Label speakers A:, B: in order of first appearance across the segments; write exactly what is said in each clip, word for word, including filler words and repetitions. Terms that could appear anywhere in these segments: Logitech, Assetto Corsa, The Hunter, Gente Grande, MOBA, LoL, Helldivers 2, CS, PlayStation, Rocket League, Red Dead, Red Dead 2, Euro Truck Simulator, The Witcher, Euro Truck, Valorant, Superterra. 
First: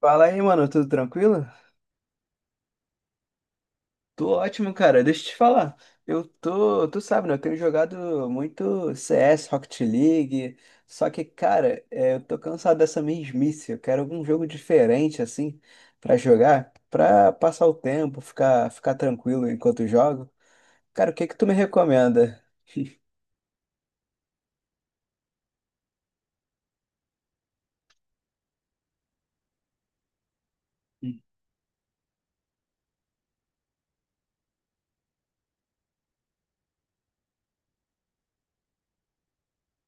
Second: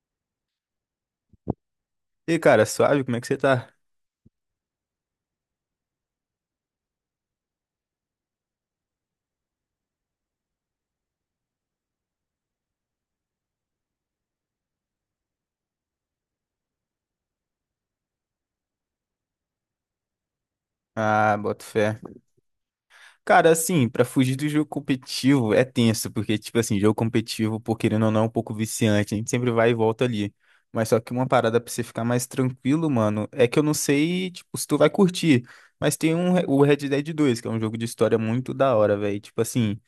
A: Fala aí, mano, tudo tranquilo?
B: E cara, suave, como é que você tá?
A: Tô ótimo, cara. Deixa eu te falar. Eu tô, tu sabe, né? Eu tenho jogado muito C S, Rocket League. Só que, cara, é, eu tô cansado dessa mesmice. Eu quero algum jogo diferente, assim, pra jogar, pra passar o tempo, ficar, ficar tranquilo enquanto jogo. Cara, o que que
B: Ah,
A: tu me
B: boto fé.
A: recomenda?
B: Cara, assim, pra fugir do jogo competitivo é tenso, porque, tipo assim, jogo competitivo, por querendo ou não, é um pouco viciante, a gente sempre vai e volta ali. Mas só que uma parada pra você ficar mais tranquilo, mano, é que eu não sei, tipo, se tu vai curtir. Mas tem um, Re- o Red Dead dois, que é um jogo de história muito da hora, velho. Tipo assim,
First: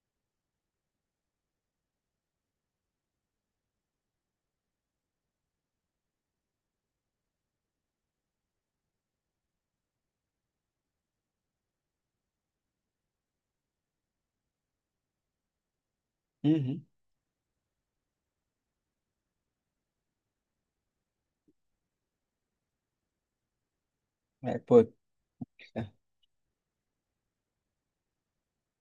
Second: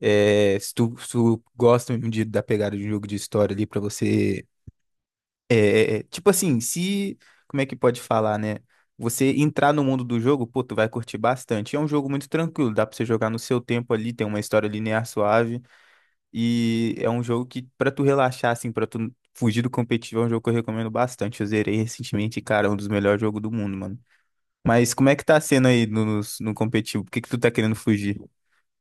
B: é, se tu, se tu gosta de, da pegada de um jogo de história ali pra você. É, é, tipo assim, se. Como é que pode falar, né? Você entrar no mundo do jogo, pô, tu vai curtir bastante. É um jogo muito tranquilo, dá pra você jogar no seu tempo ali, tem uma história linear suave.
A: Uhum.
B: E é um jogo que, pra tu relaxar, assim, pra tu fugir do competitivo, é um jogo que eu recomendo bastante. Eu zerei recentemente, e, cara, é um dos melhores jogos do mundo, mano.
A: É, pô,
B: Mas como é que tá sendo aí no, no, no competitivo? Por que que tu tá querendo fugir?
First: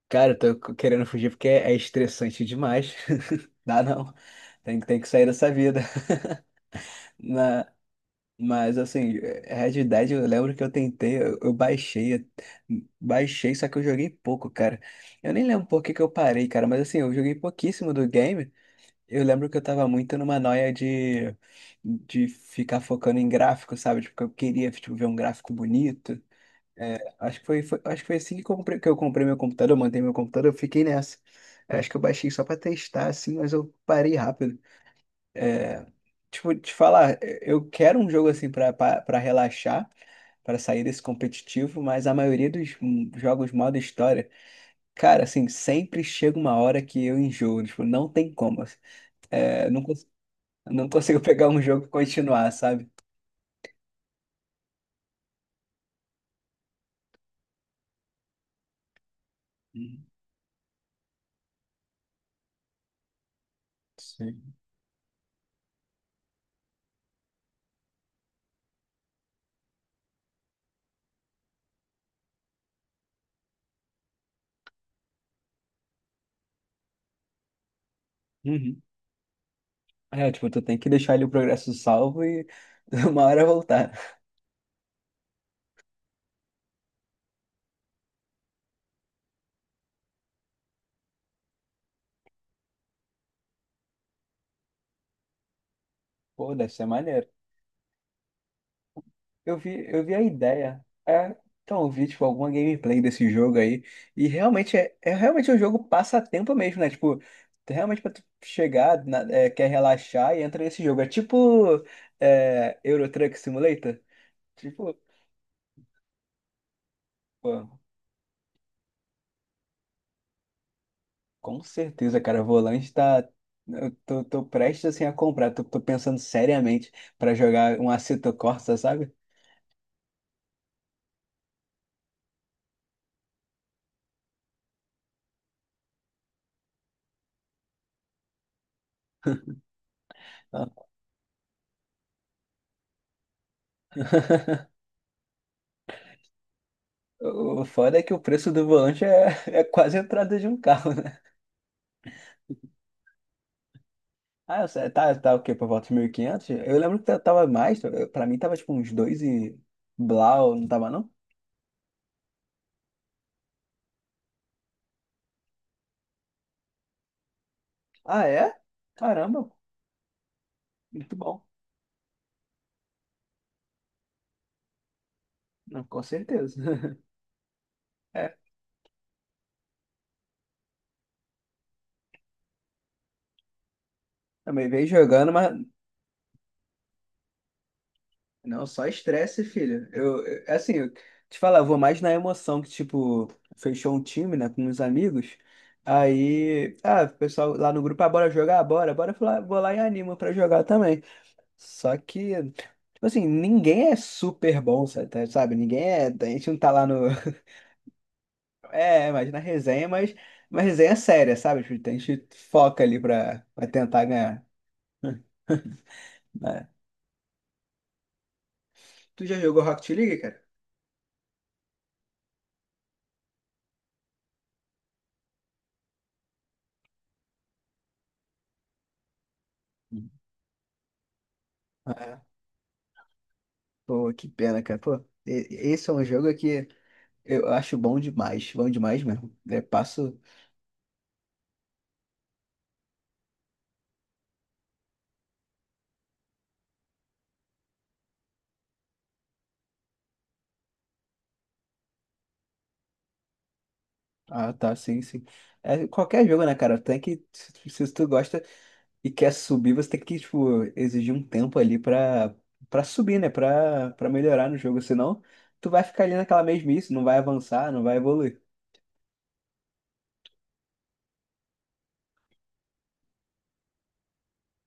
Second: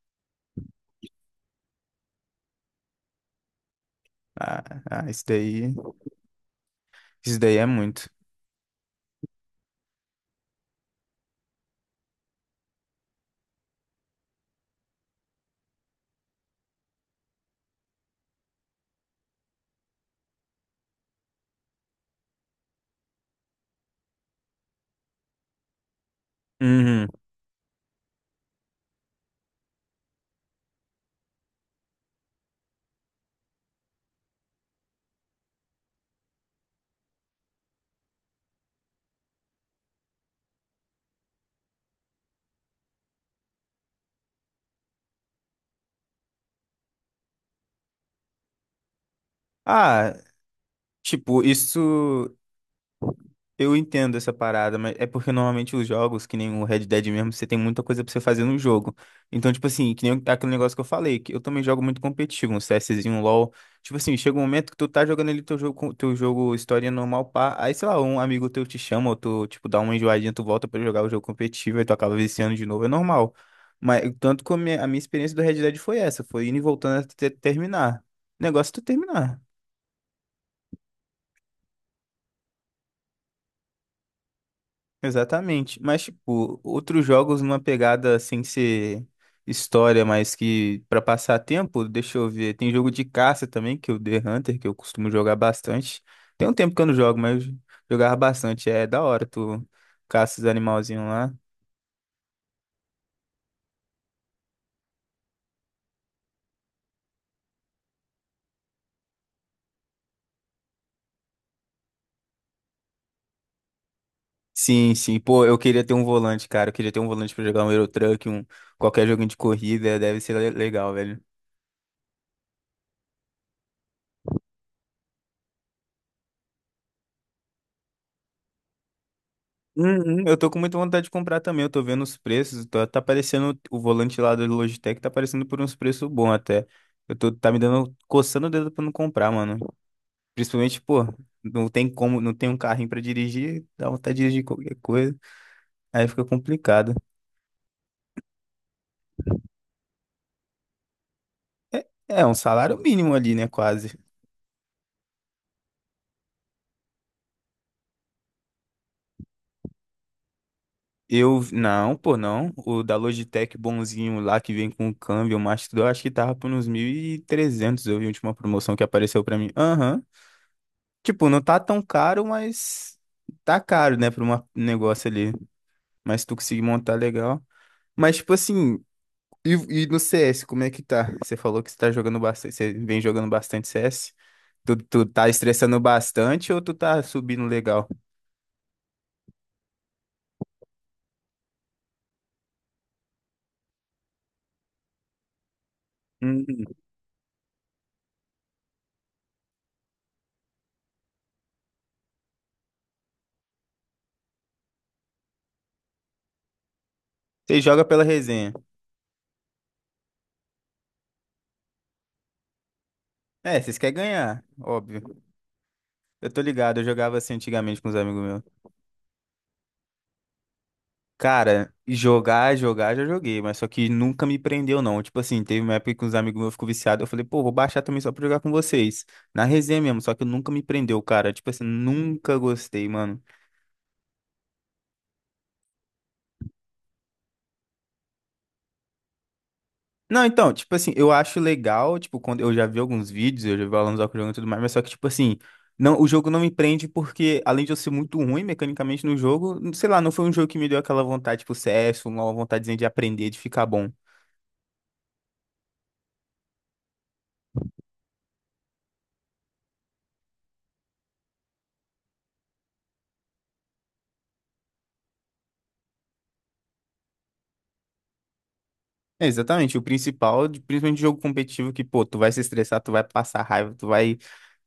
A: cara, eu tô querendo fugir porque é estressante demais. Dá não.
B: Ah,
A: Tem, que- tem que
B: ah, isso
A: sair dessa
B: daí.
A: vida.
B: Isso daí é
A: Na-
B: muito.
A: Mas assim, Red Dead, eu lembro que eu tentei, eu, eu baixei, eu- baixei, só que eu joguei pouco, cara. Eu nem lembro por que que eu parei, cara, mas assim, eu joguei pouquíssimo do game. Eu lembro que eu tava muito numa noia de, de ficar focando em gráfico, sabe? Tipo, que eu queria, tipo, ver um gráfico bonito.
B: Uhum.
A: Acho que foi, foi- acho que foi assim que, comprei, que eu comprei meu computador, eu montei meu computador, eu fiquei nessa. Acho que eu baixei só pra testar, assim, mas eu parei rápido. É, tipo, te falar, eu quero um jogo assim pra pra- pra relaxar, pra sair desse competitivo, mas a maioria dos hum, jogos modo história, cara, assim, sempre chega uma hora que eu enjoo, tipo, não tem como. Assim. É, não, cons-
B: Ah,
A: não consigo
B: tipo,
A: pegar um jogo e
B: isso.
A: continuar, sabe?
B: Eu entendo essa parada, mas é porque normalmente os jogos, que nem o Red Dead mesmo, você tem muita coisa pra você fazer no jogo. Então, tipo assim, que
A: Uhum.
B: nem aquele negócio que eu falei, que eu também jogo muito competitivo, um CSzinho, um LoL. Tipo assim, chega um
A: Sim.
B: momento que tu tá jogando ali teu jogo, com- teu jogo história normal, pá. Aí, sei lá, um amigo teu te chama, ou tu, tipo, dá uma enjoadinha, tu volta pra jogar o jogo competitivo, aí tu acaba viciando de novo, é normal. Mas tanto que a minha, a minha experiência do Red Dead foi essa, foi indo e voltando até terminar. O negócio é
A: Uhum.
B: tu terminar.
A: É, tipo, tu tem que deixar ali o progresso salvo e uma hora voltar.
B: Exatamente. Mas, tipo, outros jogos numa pegada sem ser história, mas que pra passar tempo, deixa eu ver. Tem jogo de caça também, que é o The Hunter, que eu costumo jogar bastante. Tem um
A: Pô, deve
B: tempo que
A: ser
B: eu não jogo,
A: maneiro.
B: mas eu jogava bastante. É da hora,
A: Eu
B: tu
A: vi, eu vi a
B: caça os
A: ideia.
B: animalzinhos lá.
A: É, então, eu vi, tipo, alguma gameplay desse jogo aí. E realmente é, é realmente é um jogo passatempo mesmo, né? Tipo, realmente pra tu chegar, na- é, quer relaxar e entra nesse jogo. É tipo é, Euro Truck Simulator.
B: Sim,
A: Tipo,
B: sim. Pô, eu queria ter um volante, cara. Eu queria ter um volante pra jogar
A: pô,
B: um Euro Truck, um qualquer joguinho de corrida, deve ser le- legal, velho.
A: com certeza, cara. O volante tá. Eu tô, tô prestes assim a comprar. Tô, tô pensando seriamente pra jogar um Assetto Corsa, sabe?
B: Uhum, eu tô com muita vontade de comprar também. Eu tô vendo os preços. Tá, tá parecendo o volante lá do Logitech, tá aparecendo por uns preços bons até. Eu tô, tá me dando, coçando o dedo pra não comprar, mano. Principalmente, pô, não tem como, não tem um carrinho pra dirigir, dá vontade de dirigir qualquer coisa. Aí fica complicado.
A: O foda é que o preço do volante é, é quase a entrada de um carro, né?
B: É, é um salário mínimo ali, né? Quase.
A: Ah, eu sei, tá, tá o quê? Por volta de mil e quinhentos. Eu lembro que tava mais, eu- pra mim tava tipo uns dois e blau, não tava não?
B: Eu, não, pô, não. O da Logitech bonzinho lá que vem com o câmbio, o Master, eu acho que tava por uns mil e trezentos. Eu vi a
A: Ah,
B: última
A: é?
B: promoção que apareceu pra
A: Caramba,
B: mim. Aham.
A: muito
B: Tipo, não
A: bom.
B: tá tão caro, mas tá caro, né, pra uma- um negócio ali.
A: Não, com
B: Mas se tu
A: certeza.
B: conseguir montar legal. Mas, tipo
A: É,
B: assim, e, e no C S, como é que tá? Você falou que você tá jogando bastante, você vem jogando bastante C S.
A: também
B: Tu,
A: veio
B: tu tá
A: jogando, mas
B: estressando bastante ou tu tá subindo legal?
A: não, só estresse, filho. Eu, eu- é assim, eu te falar, eu vou mais na emoção que, tipo, fechou um time, né, com uns amigos.
B: Hum,
A: Aí, ah, o pessoal lá no grupo, ah, bora jogar? Bora, bora, eu fui lá- vou lá e animo pra jogar também. Só que, tipo assim, ninguém é super bom, sa- tá- sabe? Ninguém é. A gente não tá lá no.
B: você joga pela resenha.
A: É, imagina a resenha, mas uma resenha séria, sabe? Tipo, a gente foca ali pra,
B: É,
A: pra
B: vocês querem
A: tentar
B: ganhar,
A: ganhar.
B: óbvio. Eu tô
A: Né?
B: ligado, eu jogava assim antigamente com os amigos meus.
A: Tu já jogou Rocket League, cara?
B: Cara, jogar, jogar, já joguei, mas só que nunca me prendeu, não. Tipo assim, teve uma época que uns amigos meus ficou viciado, eu falei, pô, vou baixar também só pra jogar com vocês. Na resenha mesmo, só que nunca me prendeu, cara. Tipo assim,
A: Ah,
B: nunca gostei, mano.
A: pô, que pena, cara. Pô, e- esse é um jogo que eu acho bom demais, bom demais mesmo. Eu passo.
B: Não, então, tipo assim, eu acho legal, tipo, quando eu já vi alguns vídeos, eu já vi alunos jogando e tudo mais, mas só que, tipo assim, não, o jogo não me prende porque, além de eu ser muito ruim mecanicamente no jogo, sei lá, não foi um jogo que me deu aquela vontade, tipo, C S, uma vontadezinha de aprender, de ficar bom.
A: Ah, tá, sim, sim. É, qualquer jogo, né, cara? Tem que. Se se tu gosta. E quer subir, você tem que, tipo, exigir um tempo ali pra, pra subir, né? Pra, pra melhorar no jogo. Senão, tu vai ficar ali naquela mesmice, não vai avançar, não vai evoluir.
B: É, exatamente, o principal, de- principalmente de jogo competitivo, que, pô, tu vai se estressar, tu vai passar raiva, tu vai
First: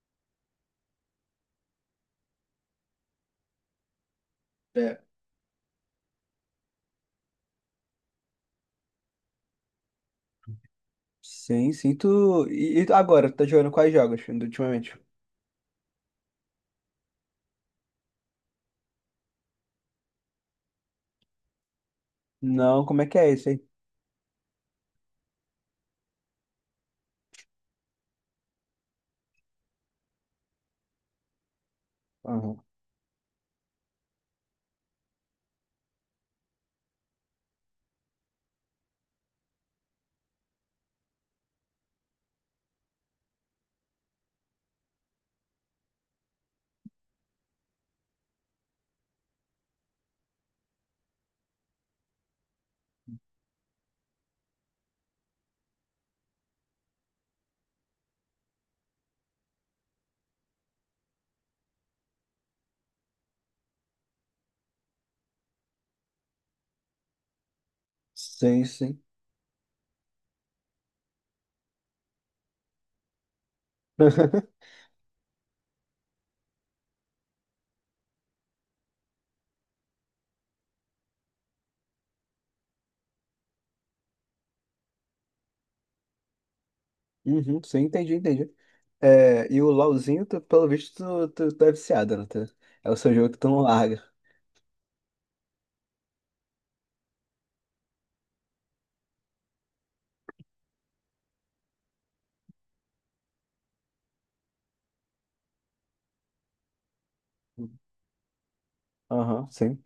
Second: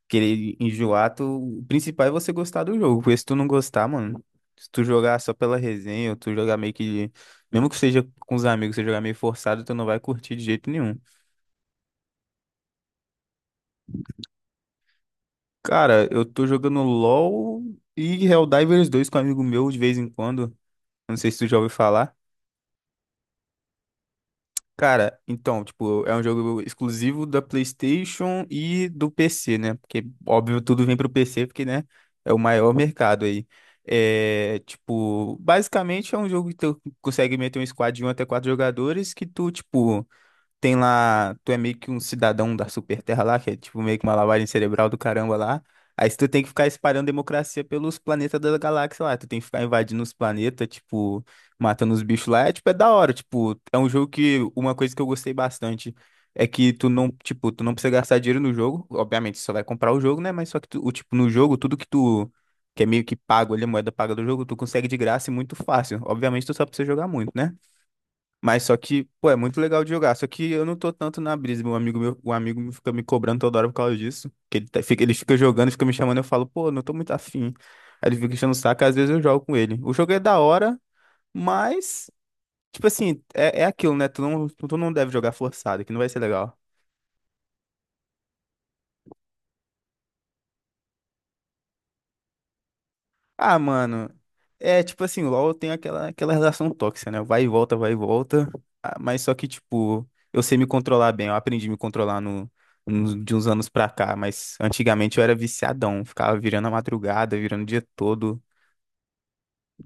B: querer enjoar, tu... O principal é você gostar do jogo, porque se tu não gostar, mano, se tu
A: É.
B: jogar só pela resenha, ou tu jogar meio que, mesmo que seja com os amigos, você jogar meio forçado, tu não vai curtir de jeito nenhum.
A: Sim, sim. Tu... E, e tu- agora, tu tá jogando quais jogos ultimamente?
B: Cara, eu tô jogando LoL e Helldivers dois com um amigo meu de vez em quando, não sei se tu já ouviu falar.
A: Não, como é que é esse aí?
B: Cara, então, tipo, é um jogo exclusivo da PlayStation e do P C, né? Porque, óbvio, tudo vem pro P C, porque, né, é o
A: Aham.
B: maior mercado aí. É, tipo, basicamente é um jogo que tu consegue meter um squad de um até quatro jogadores que tu, tipo, tem lá, tu é meio que um cidadão da Superterra lá, que é tipo meio que uma lavagem cerebral do caramba lá. Aí tu tem que ficar espalhando democracia pelos planetas da galáxia lá. Tu tem que ficar invadindo os planetas, tipo, matando os bichos lá. É tipo, é da hora. Tipo, é um jogo que uma coisa que eu gostei bastante é que tu não, tipo, tu não precisa gastar dinheiro no jogo. Obviamente, tu só vai comprar o jogo, né? Mas só que tu, o tipo, no jogo, tudo que tu que é meio que pago ali, a moeda paga do jogo, tu consegue de graça e muito fácil. Obviamente, tu só precisa jogar muito, né? Mas
A: Sim,
B: só
A: sim.
B: que, pô, é muito legal de jogar. Só que eu não tô tanto na brisa. Meu amigo, meu, um amigo me fica me cobrando toda hora por causa disso. Que ele, tá- fica, ele fica jogando, fica me chamando, eu falo, pô, não tô muito afim. Aí ele fica enchendo o saco, às vezes eu jogo com ele. O jogo é da hora, mas, tipo assim, é, é aquilo, né? Tu não, tu não deve jogar forçado, que não vai ser legal.
A: Uhum, sim, entendi, entendi. É, e o LoLzinho, tu- pelo visto, tu, tu, tu é viciado, né? Tu- é o seu jogo que tu
B: Ah,
A: não larga.
B: mano, é tipo assim, o LoL tem aquela, aquela relação tóxica, né? Vai e volta, vai e volta. Ah, mas só que, tipo, eu sei me controlar bem. Eu aprendi a me controlar no, nos- de uns anos pra cá. Mas antigamente eu era viciadão. Ficava virando a madrugada, virando o dia todo.
A: Aham, sim.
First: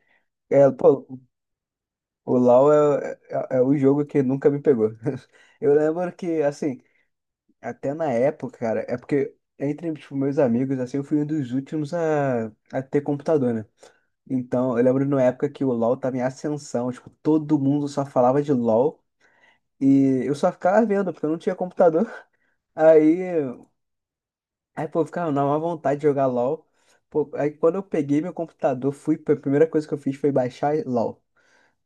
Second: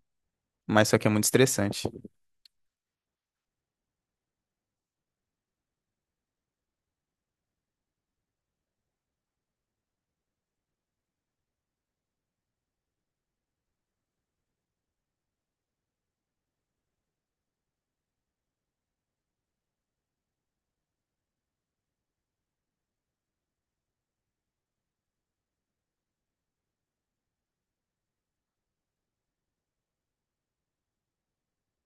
A: É,
B: Mas só que é
A: pô,
B: muito estressante.
A: o LoL é, é, é o jogo que nunca me pegou. Eu lembro que, assim, até na época, cara, é porque entre, tipo, meus amigos, assim, eu fui um dos últimos a, a ter computador, né? Então, eu lembro na época que o LoL tava em ascensão, tipo, todo mundo só falava de LoL e eu só ficava vendo, porque eu não tinha computador. Aí Aí, pô, ficava na má vontade de jogar LOL. Pô, aí quando eu peguei meu computador, fui, a primeira coisa que eu fiz foi baixar LOL.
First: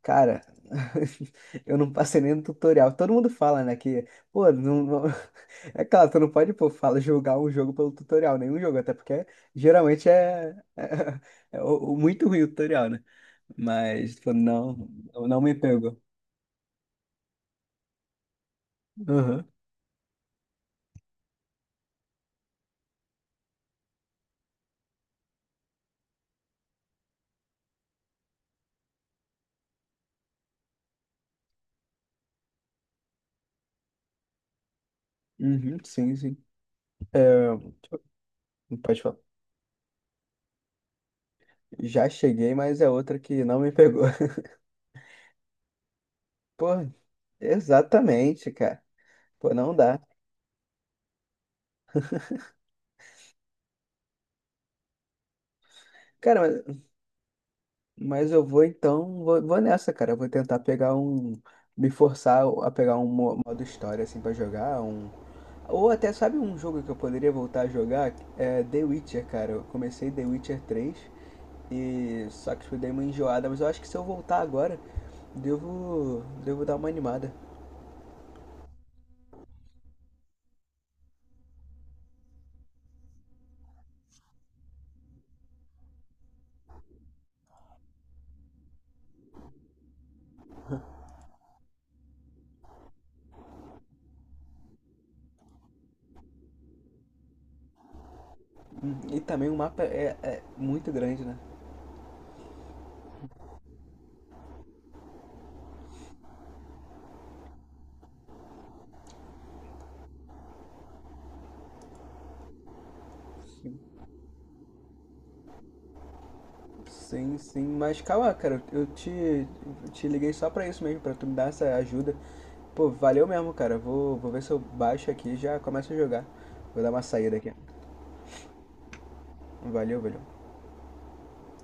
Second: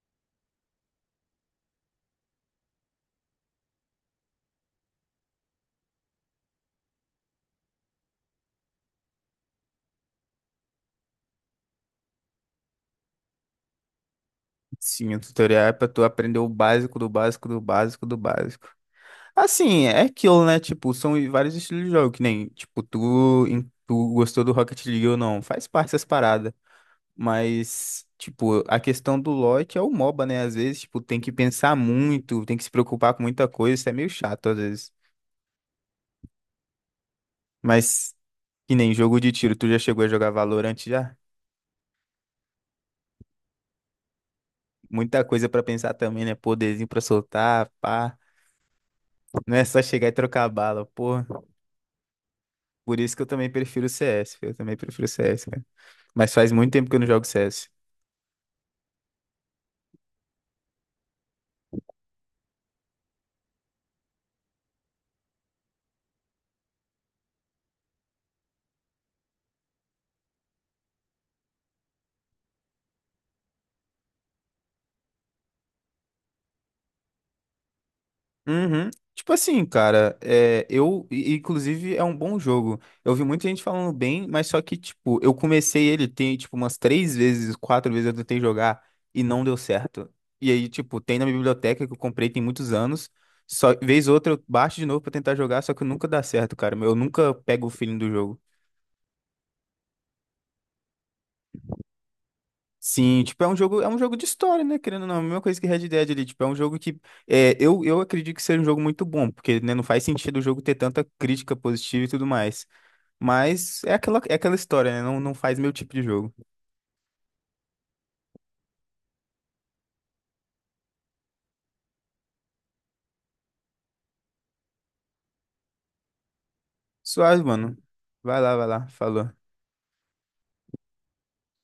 A: Cara, eu não passei nem no tutorial. Todo mundo fala, né, que, pô, não, não- é claro, tu não pode, pô, fala, jogar um jogo pelo tutorial, nenhum jogo, até porque geralmente é, é, é o- o muito ruim o tutorial, né? Mas, pô, não,
B: Sim, o
A: não me
B: tutorial é pra
A: pegou.
B: tu aprender o básico do básico do básico do básico.
A: Aham.
B: Assim, é aquilo, né? Tipo, são vários estilos de jogo, que nem, tipo, tu, em- tu gostou do Rocket League ou não. Faz parte dessas paradas. Mas, tipo, a questão do lote é o moba, né? Às vezes, tipo, tem que pensar muito, tem que se preocupar com muita coisa, isso é meio chato às vezes.
A: Uhum, sim, sim. É,
B: Mas, que nem
A: pode falar.
B: jogo de tiro, tu já chegou a jogar Valorant já?
A: Já cheguei, mas é outra que não me pegou.
B: Muita coisa pra pensar também, né?
A: Pô,
B: Poderzinho pra soltar, pá.
A: exatamente, cara. Pô,
B: Não é
A: não
B: só
A: dá.
B: chegar e trocar bala, pô. Por isso que eu também prefiro o C S, eu também prefiro o C S, cara. Mas
A: Cara,
B: faz
A: mas,
B: muito tempo que eu não jogo C S.
A: mas eu vou então, vou, vou nessa, cara. Eu vou tentar pegar um, me forçar a pegar um mo- modo história assim pra jogar, um ou até sabe um jogo que eu poderia voltar a jogar? É The Witcher, cara. Eu comecei The Witcher três e só que eu dei uma enjoada, mas eu acho que se eu voltar agora, devo devo dar uma animada.
B: Uhum. Tipo assim, cara, é, eu, i- inclusive, é um bom jogo. Eu vi muita gente falando bem, mas só que, tipo, eu comecei ele tem, tipo, umas três vezes, quatro vezes eu tentei jogar e não deu certo. E aí, tipo, tem na biblioteca que eu comprei tem muitos anos. Só vez ou outra eu baixo de novo pra tentar jogar, só que nunca dá certo, cara. Eu nunca pego o feeling do jogo.
A: Hum, E também o mapa é, é muito grande, né?
B: Sim, tipo, é um jogo, é um jogo de história, né? Querendo ou não, é a mesma coisa que Red Dead ali, tipo, é um jogo que é, eu, eu acredito que seja um jogo muito bom, porque né, não faz sentido o jogo ter tanta crítica positiva e tudo mais. Mas é aquela, é aquela história, né? Não, não faz meu tipo de jogo.
A: Sim, sim, mas calma, cara, eu te, eu te liguei só pra isso mesmo, pra tu me dar essa ajuda. Pô, valeu mesmo, cara. Vou, vou ver se eu baixo aqui e já começo a jogar. Vou dar uma saída
B: Suave,
A: aqui.
B: mano. Vai lá, vai lá. Falou.
A: Valeu, valeu.